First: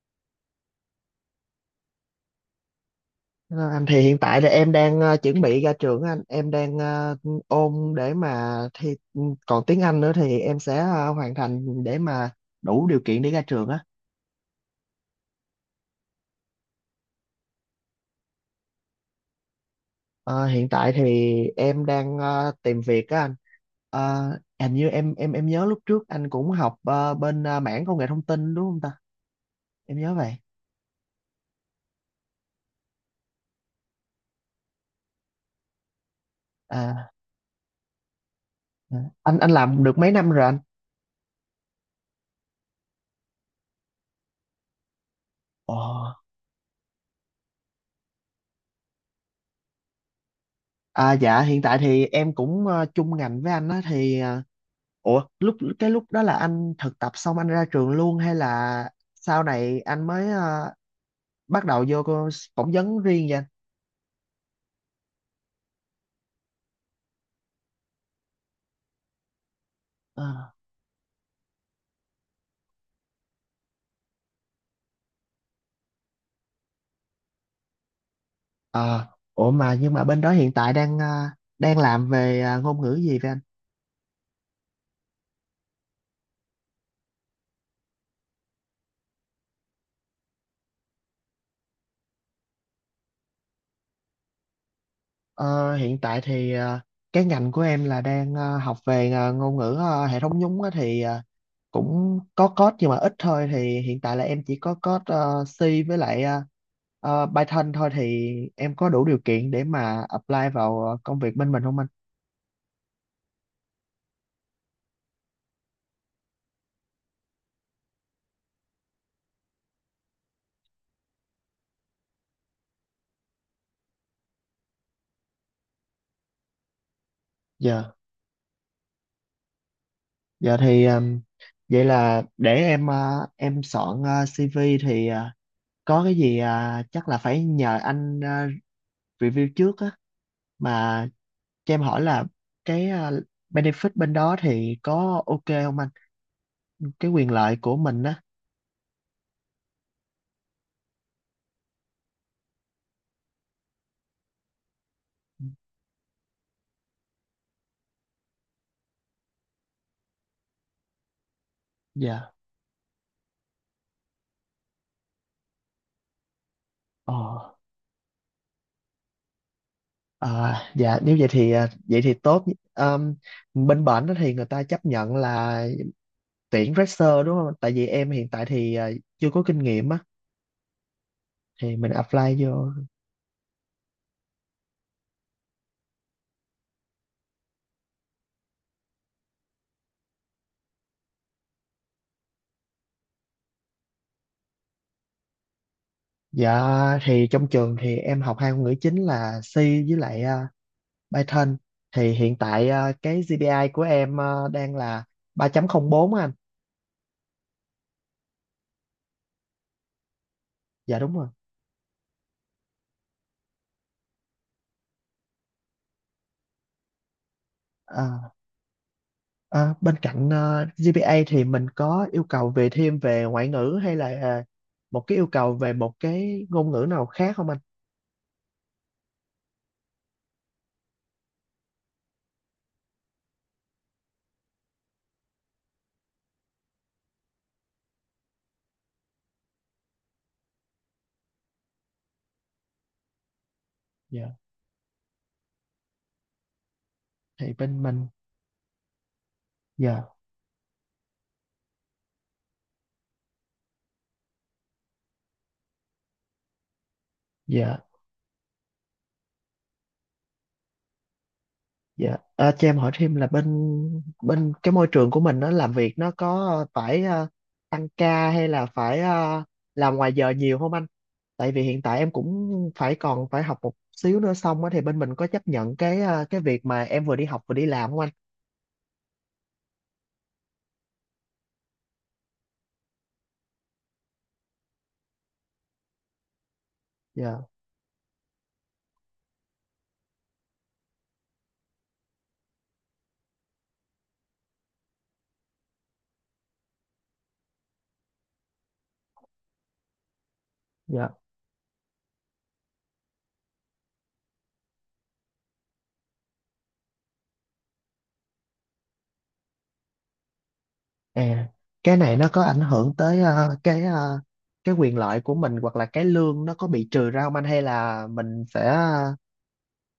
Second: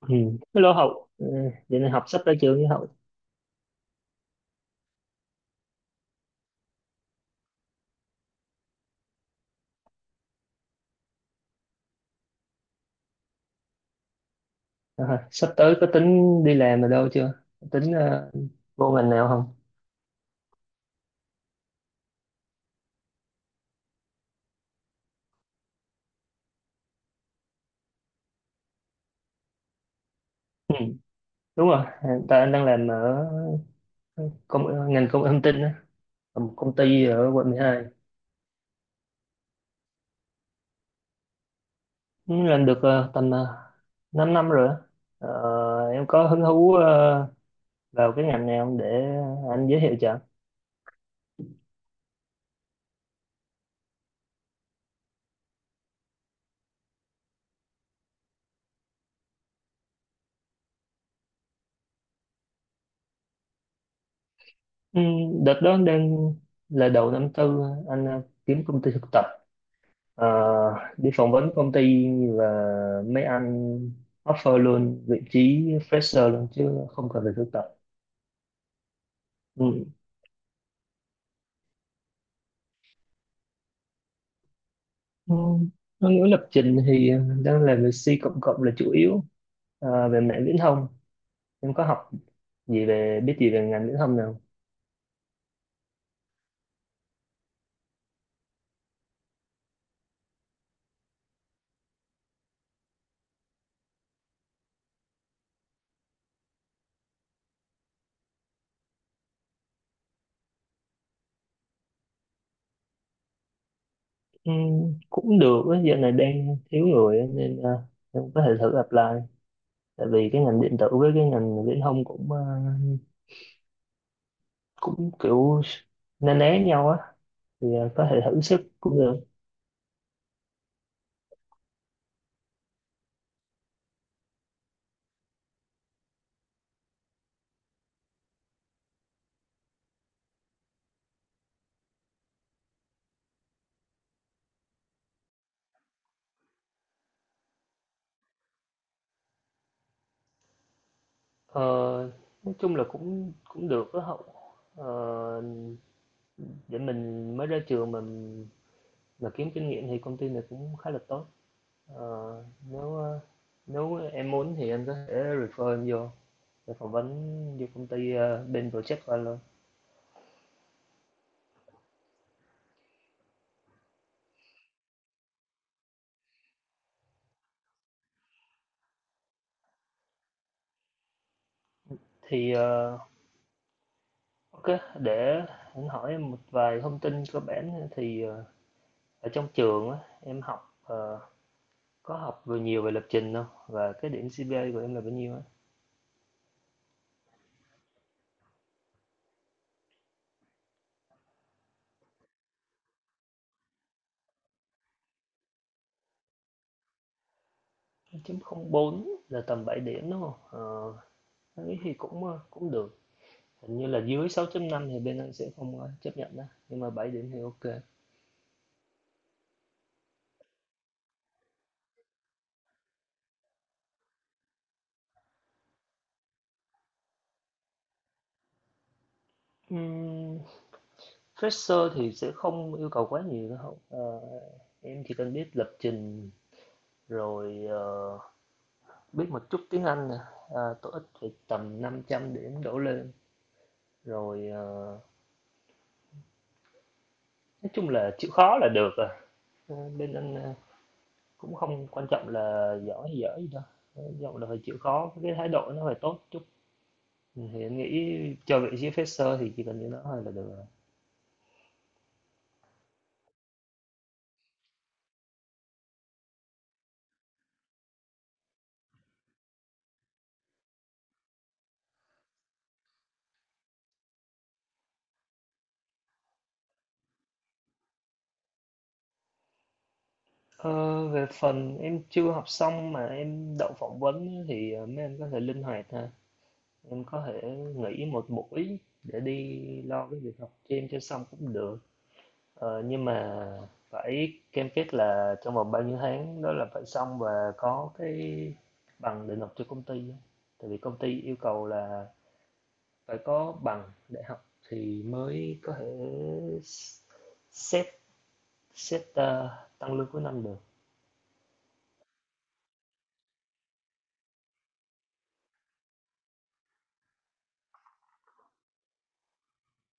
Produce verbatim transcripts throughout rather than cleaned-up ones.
Ừ. Hello Hậu, ừ. vậy này học sắp tới trường với Hậu. Ờ, Anh thì hiện tại là em đang ờ, chuẩn bị ra trường á anh, em đang ờ, ôn để mà thi, ừ, còn tiếng Anh nữa thì em sẽ ờ, hoàn thành để mà đủ điều kiện để ra trường á. À, sắp tới có tính đi làm ở đâu chưa? Tính ờ, vô ngành nào không? Ờ, Hiện tại thì em đang ờ, tìm việc á anh. Ờ, Hình như em em em nhớ lúc trước anh cũng học ờ, bên ờ, mảng công nghệ thông tin đúng không ta, em nhớ vậy. Ừ. Đúng rồi, à, tại anh đang làm ở công, ngành công nghệ thông tin á, ở một công ty à, ở quận mười hai. à. anh anh làm được mấy năm rồi anh? Ừ, làm được ờ, tầm uh, 5 năm rồi á. Ờ, em Ồ. có hứng thú ờ, vào cái ngành này không để anh giới thiệu cho. À dạ, hiện tại thì em cũng ờ, chung ngành với anh á thì ờ, ủa, lúc cái lúc đó là anh thực tập xong anh ra trường luôn hay là sau này anh mới ờ, bắt đầu vô cô- phỏng vấn riêng vậy anh? Ừ, đợt đó đang là đầu năm tư anh ờ, kiếm công ty thực tập. Ờ, Ờ. Đi phỏng vấn công ty và mấy anh offer luôn vị trí fresher luôn chứ không cần phải thực tập. Ờ, ủa mà Ừ. nhưng mà bên đó hiện tại đang ờ, đang làm về ờ, ngôn ngữ gì vậy anh? Ừ, có nghĩa lập trình thì đang làm về C cộng cộng là chủ yếu. Ờ, về mạng viễn thông em có học gì về biết gì về ngành viễn thông nào. Ờ, hiện tại thì ờ, cái ngành của em là đang ờ, học về ờ, ngôn ngữ ờ, hệ thống nhúng á, thì ờ, cũng có code nhưng mà ít thôi, thì hiện tại là em chỉ có code ờ, C với lại ờ, ờ, Python thôi, thì em có đủ điều kiện để mà apply vào ờ, công việc bên mình không anh? Ừ, cũng được á, giờ này đang thiếu người á, nên ờ, em có thể thử apply, tại vì cái ngành điện tử với cái ngành viễn thông cũng ờ, cũng kiểu na ná nhau á, thì Dạ, ờ, có thể thử sức cũng được. dạ thì, um, vậy là để em, uh, em soạn, uh, xê vê thì, uh, có cái gì, uh, chắc là phải nhờ anh, uh, review trước á, mà cho em hỏi là cái, uh, benefit bên đó thì có ok không anh? Cái quyền lợi của mình á. Ờ, nói chung là cũng cũng được đó Hậu, ờ, để mình mới ra trường mình mà kiếm kinh nghiệm thì công ty này cũng khá là tốt. ờ, Dạ. nếu ờ, Nếu em muốn thì em có thể refer em vô để phỏng vấn Ờ. vô công ty, ờ, bên project của anh luôn. À, dạ nếu vậy thì, uh, vậy thì tốt. Um, Bên bển đó thì người ta chấp nhận là tuyển fresher đúng không? Tại vì em hiện tại thì uh, chưa có kinh nghiệm á thì mình apply Thì vô. ờ, ok, để anh hỏi em một vài thông tin cơ bản. Thì ờ, ở trong trường á, em học, ờ, có học vừa nhiều về lập trình không, và cái điểm xê pê a của em là bao nhiêu á? Dạ thì trong trường thì em học hai ngôn ngữ chính là C với lại, à, Python. Thì hiện tại à, cái gi pi ai của em à, đang là ba chấm không bốn á anh. chín không bốn là tầm bảy điểm đúng không? Ờ, Dạ đúng rồi. thấy thì cũng ờ, cũng được. Hình như là dưới sáu phẩy năm thì bên anh sẽ không ờ, chấp nhận đó, nhưng mà bảy điểm thì ok. À, à, bên cạnh à, giê pê a thì mình có yêu cầu về thêm về ngoại ngữ hay là à, một cái yêu cầu về một cái ngôn ngữ nào khác không anh? Ừm, fresher thì sẽ không yêu cầu quá nhiều đâu. Ờ, em chỉ cần biết lập trình rồi ờ, biết một chút tiếng Anh nè, à, TOEIC phải tầm năm trăm điểm đổ lên, Dạ rồi ờ, thì nói bên chung mình. là chịu khó là được à. Ờ, Dạ, bên anh ờ, Cũng không quan trọng là giỏi hay dở gì đâu, quan trọng là phải chịu khó, cái thái độ nó phải tốt chút. Thì em dạ. nghĩ chờ vị trí fresher thì chỉ cần như đó thôi là được rồi. Dạ, à, cho em hỏi thêm là bên bên cái môi trường của mình nó làm việc nó có phải ờ, tăng ca hay là phải ờ, làm ngoài giờ nhiều không anh? Tại vì hiện tại em cũng phải còn phải học một xíu nữa xong á, thì bên mình có chấp nhận cái ờ, cái việc mà em vừa đi học vừa đi làm không anh? Ờ, về phần em chưa học xong mà em đậu phỏng vấn á, thì ờ, mấy anh có thể linh hoạt ha. Em có Dạ, thể nghỉ một buổi để đi lo cái việc học cho em cho xong cũng được. Ờ, nhưng mà phải cam kết là trong vòng bao nhiêu tháng đó là phải xong và có cái bằng để nộp cho công ty á. Tại vì công dạ. ty yêu cầu là phải có bằng đại học thì mới có thể xét xét ờ, tăng lương cuối năm được. À, cái này nó có ảnh hưởng tới ờ, cái ờ, cái quyền lợi của mình hoặc là cái lương nó có bị trừ ra không anh, hay là mình sẽ ờ,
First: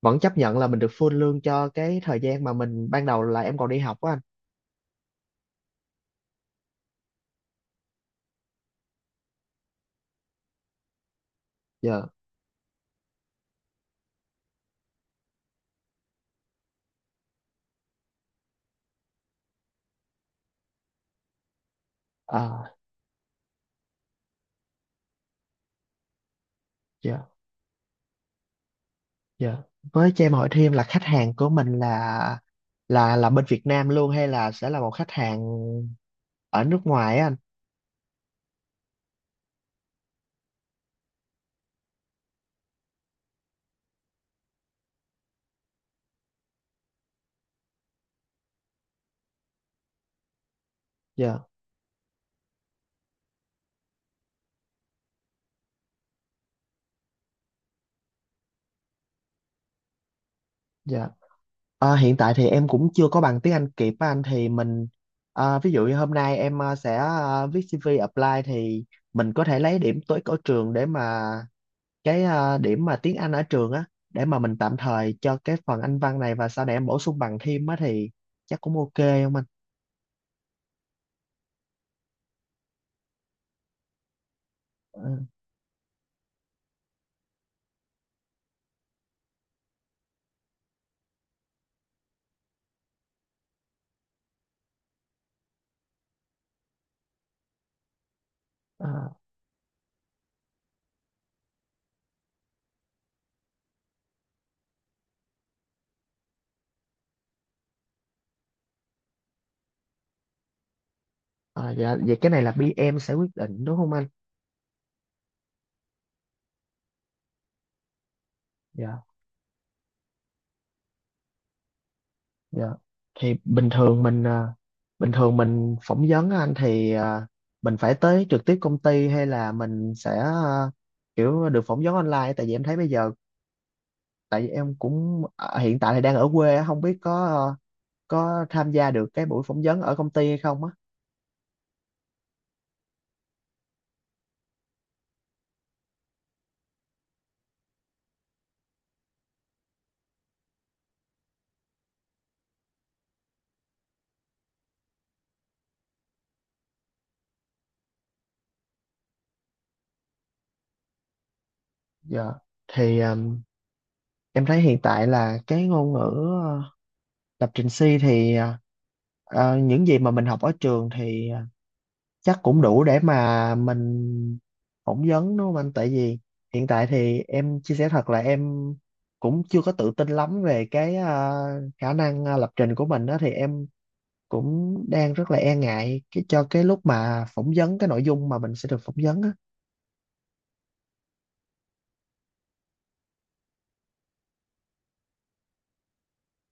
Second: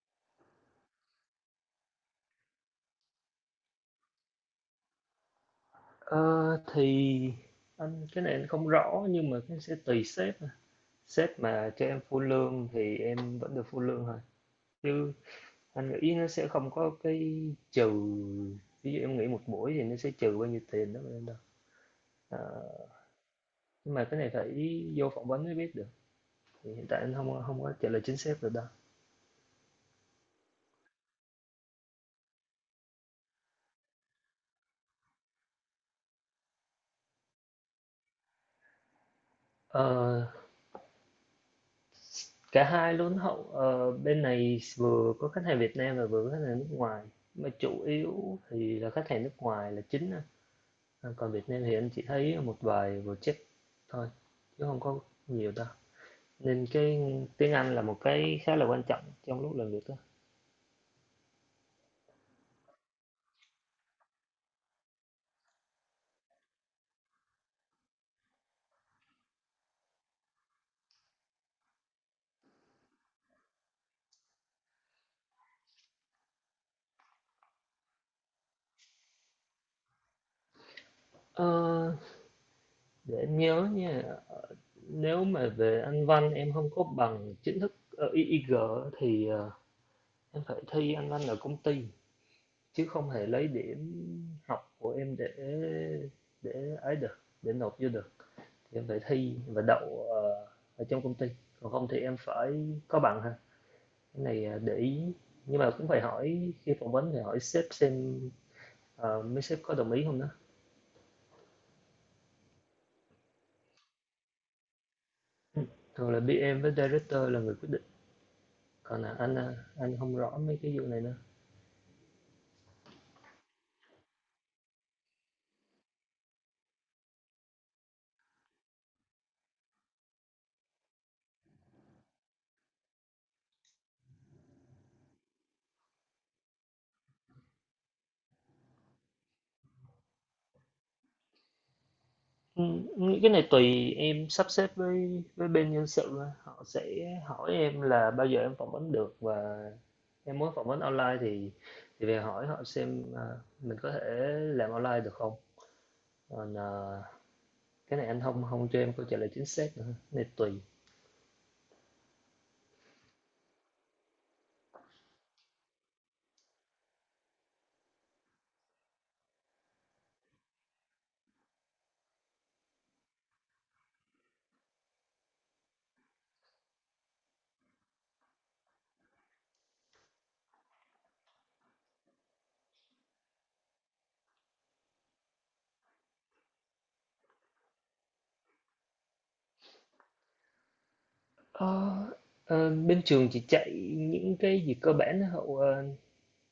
vẫn chấp nhận là mình được full lương cho cái thời gian mà mình ban đầu là em còn đi học á anh? Ờ, thì anh cái này anh không rõ, nhưng mà cái sẽ tùy sếp à. Sếp mà cho em Dạ, full lương thì em vẫn được full lương thôi, chứ anh nghĩ nó sẽ không có cái trừ ví dụ em nghỉ một buổi thì nó sẽ trừ bao nhiêu tiền đó mà đâu. Ờ, à, nhưng mà cái này phải vô phỏng vấn mới biết được, thì hiện tại anh dạ, không không có trả lời chính xác được đâu. dạ. Với cho em hỏi thêm là khách hàng của mình là là là bên Việt Nam luôn hay là sẽ là một khách hàng ở nước ngoài á anh? Ờ, cả hai luôn Hậu, ờ, bên này vừa có khách hàng Việt Nam và vừa có khách hàng nước ngoài, mà chủ yếu thì là khách hàng nước ngoài là chính á. À, còn Dạ, Việt Nam thì anh chỉ thấy một vài project thôi chứ không có nhiều đâu, nên cái tiếng Anh là một cái khá là quan trọng trong lúc làm việc đó. dạ. À, hiện tại thì em cũng chưa có bằng tiếng Anh kịp á anh, thì mình, à, ví dụ như hôm nay em à, sẽ à, viết xi vi apply thì mình có thể lấy điểm tối ở trường để mà cái, à, điểm mà tiếng Anh ở trường á, để mà mình tạm thời cho cái phần Anh văn này, và sau này em bổ sung bằng thêm á, thì chắc cũng ok không anh? Ờ, để em nhớ nha, Ừ. nếu mà về Anh văn em không có bằng chính thức ờ, i i giê thì ờ, em phải thi Anh văn ở công ty chứ không thể lấy điểm học của em để để ấy được, để nộp vô được. Thì em phải À. thi và đậu ờ, ở trong công ty, còn không thì em phải có bằng ha. Cái này à, để ý, nhưng mà cũng phải hỏi khi phỏng vấn, thì hỏi sếp xem ờ, mấy sếp có đồng ý không đó. À, dạ, vậy cái này là bê em sẽ quyết định đúng không anh? Thường là bê em với director là người quyết định, Dạ, còn là anh à, anh không rõ mấy cái vụ này nữa. dạ. Thì bình thường mình à, bình thường mình phỏng vấn á anh, thì à, mình phải tới trực tiếp công ty hay là mình sẽ, à, kiểu được phỏng vấn online, tại vì em thấy bây giờ, tại vì em cũng, à, hiện tại thì đang ở quê á, không biết có, à, có tham gia được cái buổi phỏng vấn ở công ty hay không á. Ừ, nghĩ cái này tùy em sắp xếp với với bên nhân sự thôi. Họ sẽ hỏi em là bao giờ em phỏng vấn được, và em muốn phỏng vấn online thì thì về hỏi họ xem à, mình có thể làm online được không. Còn à, cái này anh không không cho em câu trả lời chính xác nữa. Cái này tùy. Dạ. Thì à, em thấy hiện tại là cái ngôn ngữ à, lập trình C thì, à, Ờ, những gì mà mình học ở trường thì ờ, chắc cũng đủ để mà mình phỏng vấn đúng không anh, tại vì hiện tại thì em chia sẻ thật là em cũng chưa có tự tin lắm về cái, à, khả năng à, lập trình của mình đó, thì em cũng đang rất là e ngại cái cho cái lúc mà phỏng vấn, cái nội dung mà mình sẽ được phỏng vấn á. Ờ, ờ, Bên trường chỉ chạy những cái gì cơ bản đó Hậu, ờ,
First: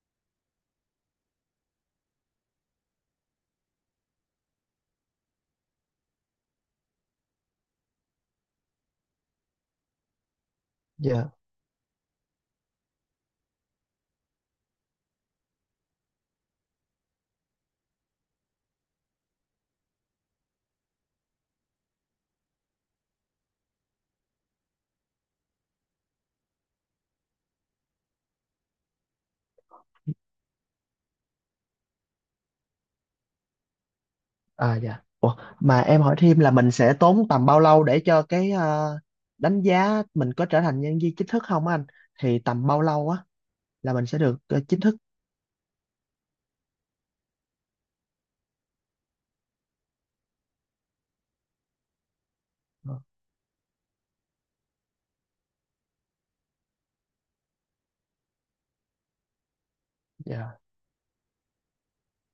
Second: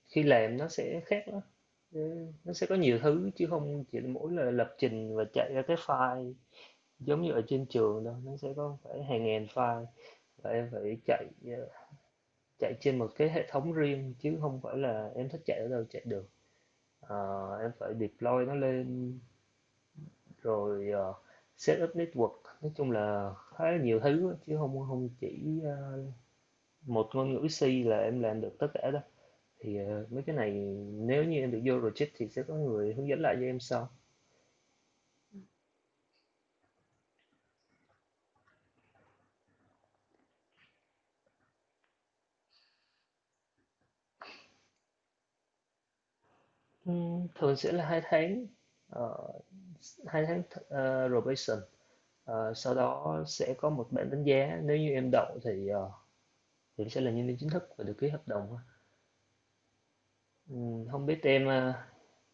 khi làm nó sẽ khác đó. Ừ, nó sẽ có nhiều thứ chứ không chỉ mỗi là lập trình và chạy ra cái file giống như ở trên trường đâu. Nó sẽ có phải hàng ngàn file, và em phải chạy Dạ. ờ, chạy trên một cái hệ thống riêng chứ không phải là em thích chạy ở đâu chạy được. Ờ, em phải deploy nó lên rồi ờ, set up network, nói chung là khá là nhiều thứ chứ không không chỉ ờ, một ngôn ngữ C là em làm được tất cả đâu. Thì ờ, mấy cái này nếu như em được vô project thì sẽ có người hướng dẫn lại cho em sau. À dạ. Ủa, mà em hỏi thêm là mình sẽ tốn tầm bao lâu để cho cái, à, đánh giá mình có trở thành nhân viên chính thức không á anh, thì tầm bao lâu á là mình sẽ được ờ, chính thức. Ừm, Thường sẽ là hai tháng. Ờ, hai tháng th- ờ, probation. Ờ, sau Ờ, đó sẽ có một bản đánh giá, nếu như em đậu thì ờ, thì sẽ là nhân viên chính thức và được ký hợp đồng. dạ, Ừm, không biết em ờ,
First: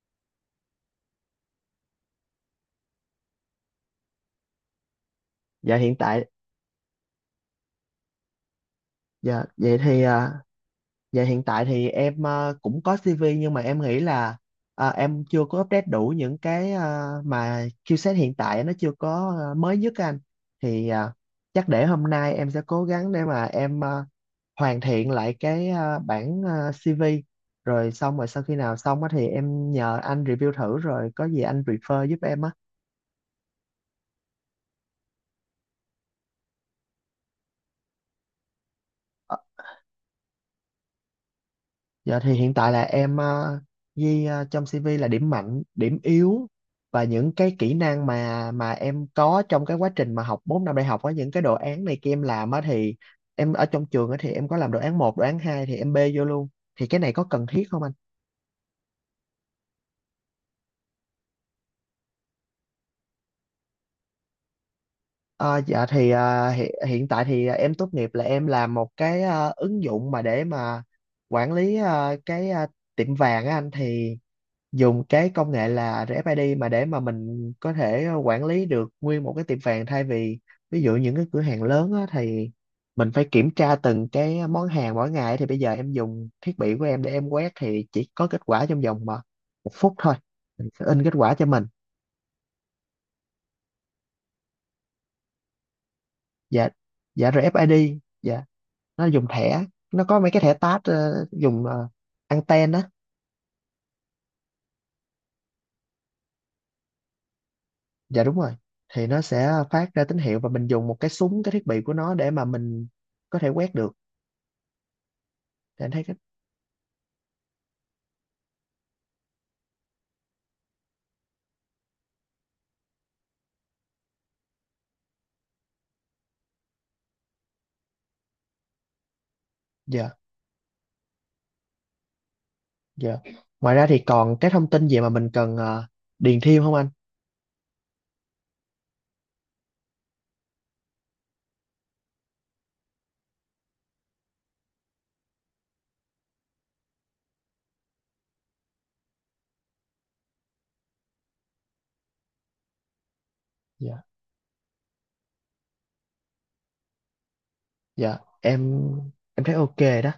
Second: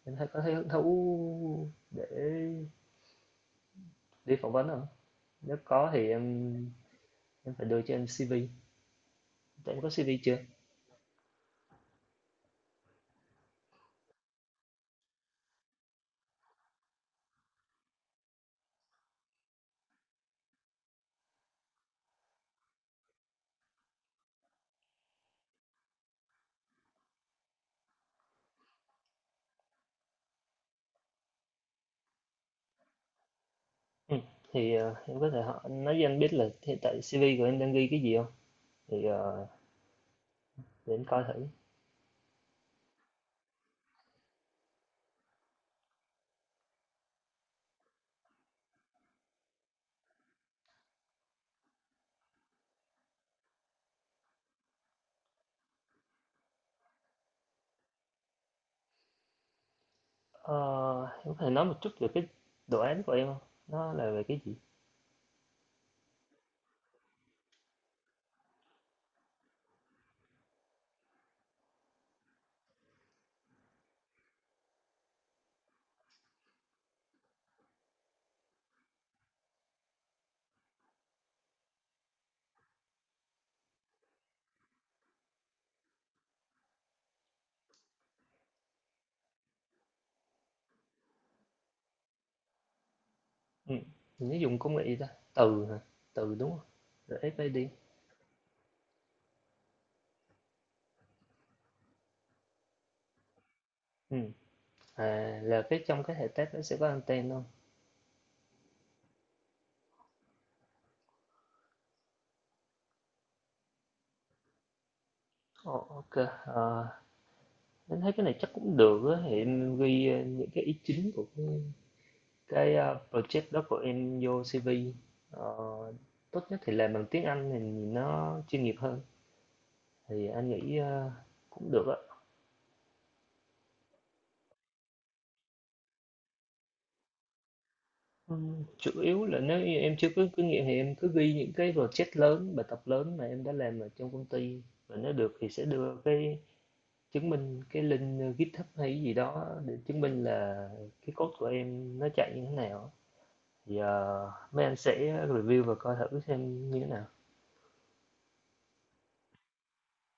em thấy có thấy hứng thú để đi phỏng vấn không? Nếu dạ có hiện thì tại. em em phải đưa cho em xê vê. Dạ, Tại vậy em có thì, xê vê chưa? à, dạ hiện tại thì em à, cũng có xê vê, nhưng mà em nghĩ là à, em chưa có update đủ những cái, à, mà skill set hiện tại nó chưa có à, mới nhất á anh. Thì, à, chắc để hôm nay em sẽ cố gắng để mà em, à, hoàn thiện lại cái, à, bản, à, xê vê, rồi xong rồi sau khi nào xong á thì em nhờ anh review thử, rồi có gì anh refer giúp em á. Ừ. Thì ờ, em có thể hỏi nói cho anh biết là hiện tại si vi của em đang ghi cái gì không? Thì ờ, để anh coi thử. Dạ thì hiện tại là em ờ, ghi ờ, trong xê vê là điểm mạnh, điểm yếu và những cái kỹ năng mà mà em có trong cái quá trình mà học bốn năm đại học, có những cái đồ án này kia em làm á, thì em ở trong trường á thì em có làm đồ án một, đồ án hai thì em bê vô luôn. Thì cái này có cần thiết không anh? Ờ, em có thể nói một chút về cái đồ án của em không, nó là về cái gì? Ờ, dạ thì, ờ, hiện, hiện tại thì ờ, em tốt nghiệp là em làm một cái ờ, ứng dụng mà để mà quản lý ờ, cái ờ, tiệm vàng á anh, thì dùng cái công nghệ là rờ ép i đê mà để mà mình có thể quản lý được nguyên một cái tiệm vàng, thay vì ví dụ những cái cửa hàng lớn á, thì mình phải kiểm tra từng cái món hàng mỗi ngày, thì bây giờ em dùng thiết bị của em để em quét thì chỉ có kết quả trong vòng mà một phút thôi, mình sẽ in kết quả cho mình. Ừm, mình dùng công nghệ gì ta? Từ hả? Từ, đúng hông? Dạ, dạ, a rờ ép i đê. rờ ép i đê, dạ, nó dùng thẻ, nó có mấy cái thẻ tát ờ, dùng ờ, anten á. Ừm, à, là cái trong cái hệ test nó sẽ có anten luôn. Dạ đúng rồi, thì nó sẽ phát ra tín hiệu và mình dùng một cái súng, cái thiết bị của nó, để mà mình có thể quét được Ồ, để anh thấy ok. cái. ờ, mình thấy cái này chắc cũng được á, thì em ghi, ơ, những cái ý chính của cái cái, a, project đó của em vô xê vê. Ờ, tốt nhất thì làm bằng tiếng Anh thì nhìn nó chuyên nghiệp hơn, giờ thì anh nghĩ, ơ, cũng được á. giờ ngoài ra thì còn cái thông tin gì mà mình cần ờ, điền thêm không anh? Ừ, chủ yếu là nếu như em chưa có kinh nghiệm thì em cứ ghi những cái project lớn, bài tập lớn mà em đã làm ở trong công ty. Và nếu được thì sẽ đưa cái chứng minh cái link ờ, GitHub hay cái gì đó để chứng minh là cái code của em nó chạy như thế nào. Thì Dạ, ờ, mấy anh sẽ review và coi thử xem như thế nào. dạ, em em thấy ok đó,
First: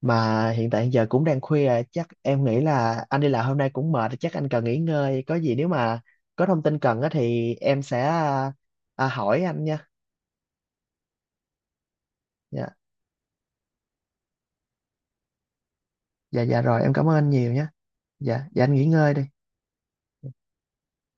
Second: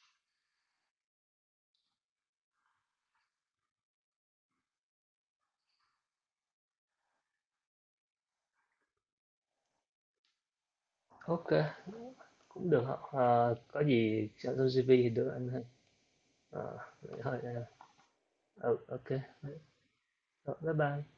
mà hiện tại giờ cũng đang khuya, chắc em nghĩ là anh đi làm hôm nay cũng mệt, chắc anh cần nghỉ ngơi. Có gì nếu mà có thông tin cần á thì em sẽ, à, à, hỏi anh nha. Ok, cũng Dạ, được. Ờ, có gì soạn trong si vi thì đưa anh thôi. dạ, dạ, Ờ, rồi em cảm ơn anh thôi, nhiều ờ, nha. Dạ, dạ, anh ừ, nghỉ ngơi ok. đi. Rồi, bye bye.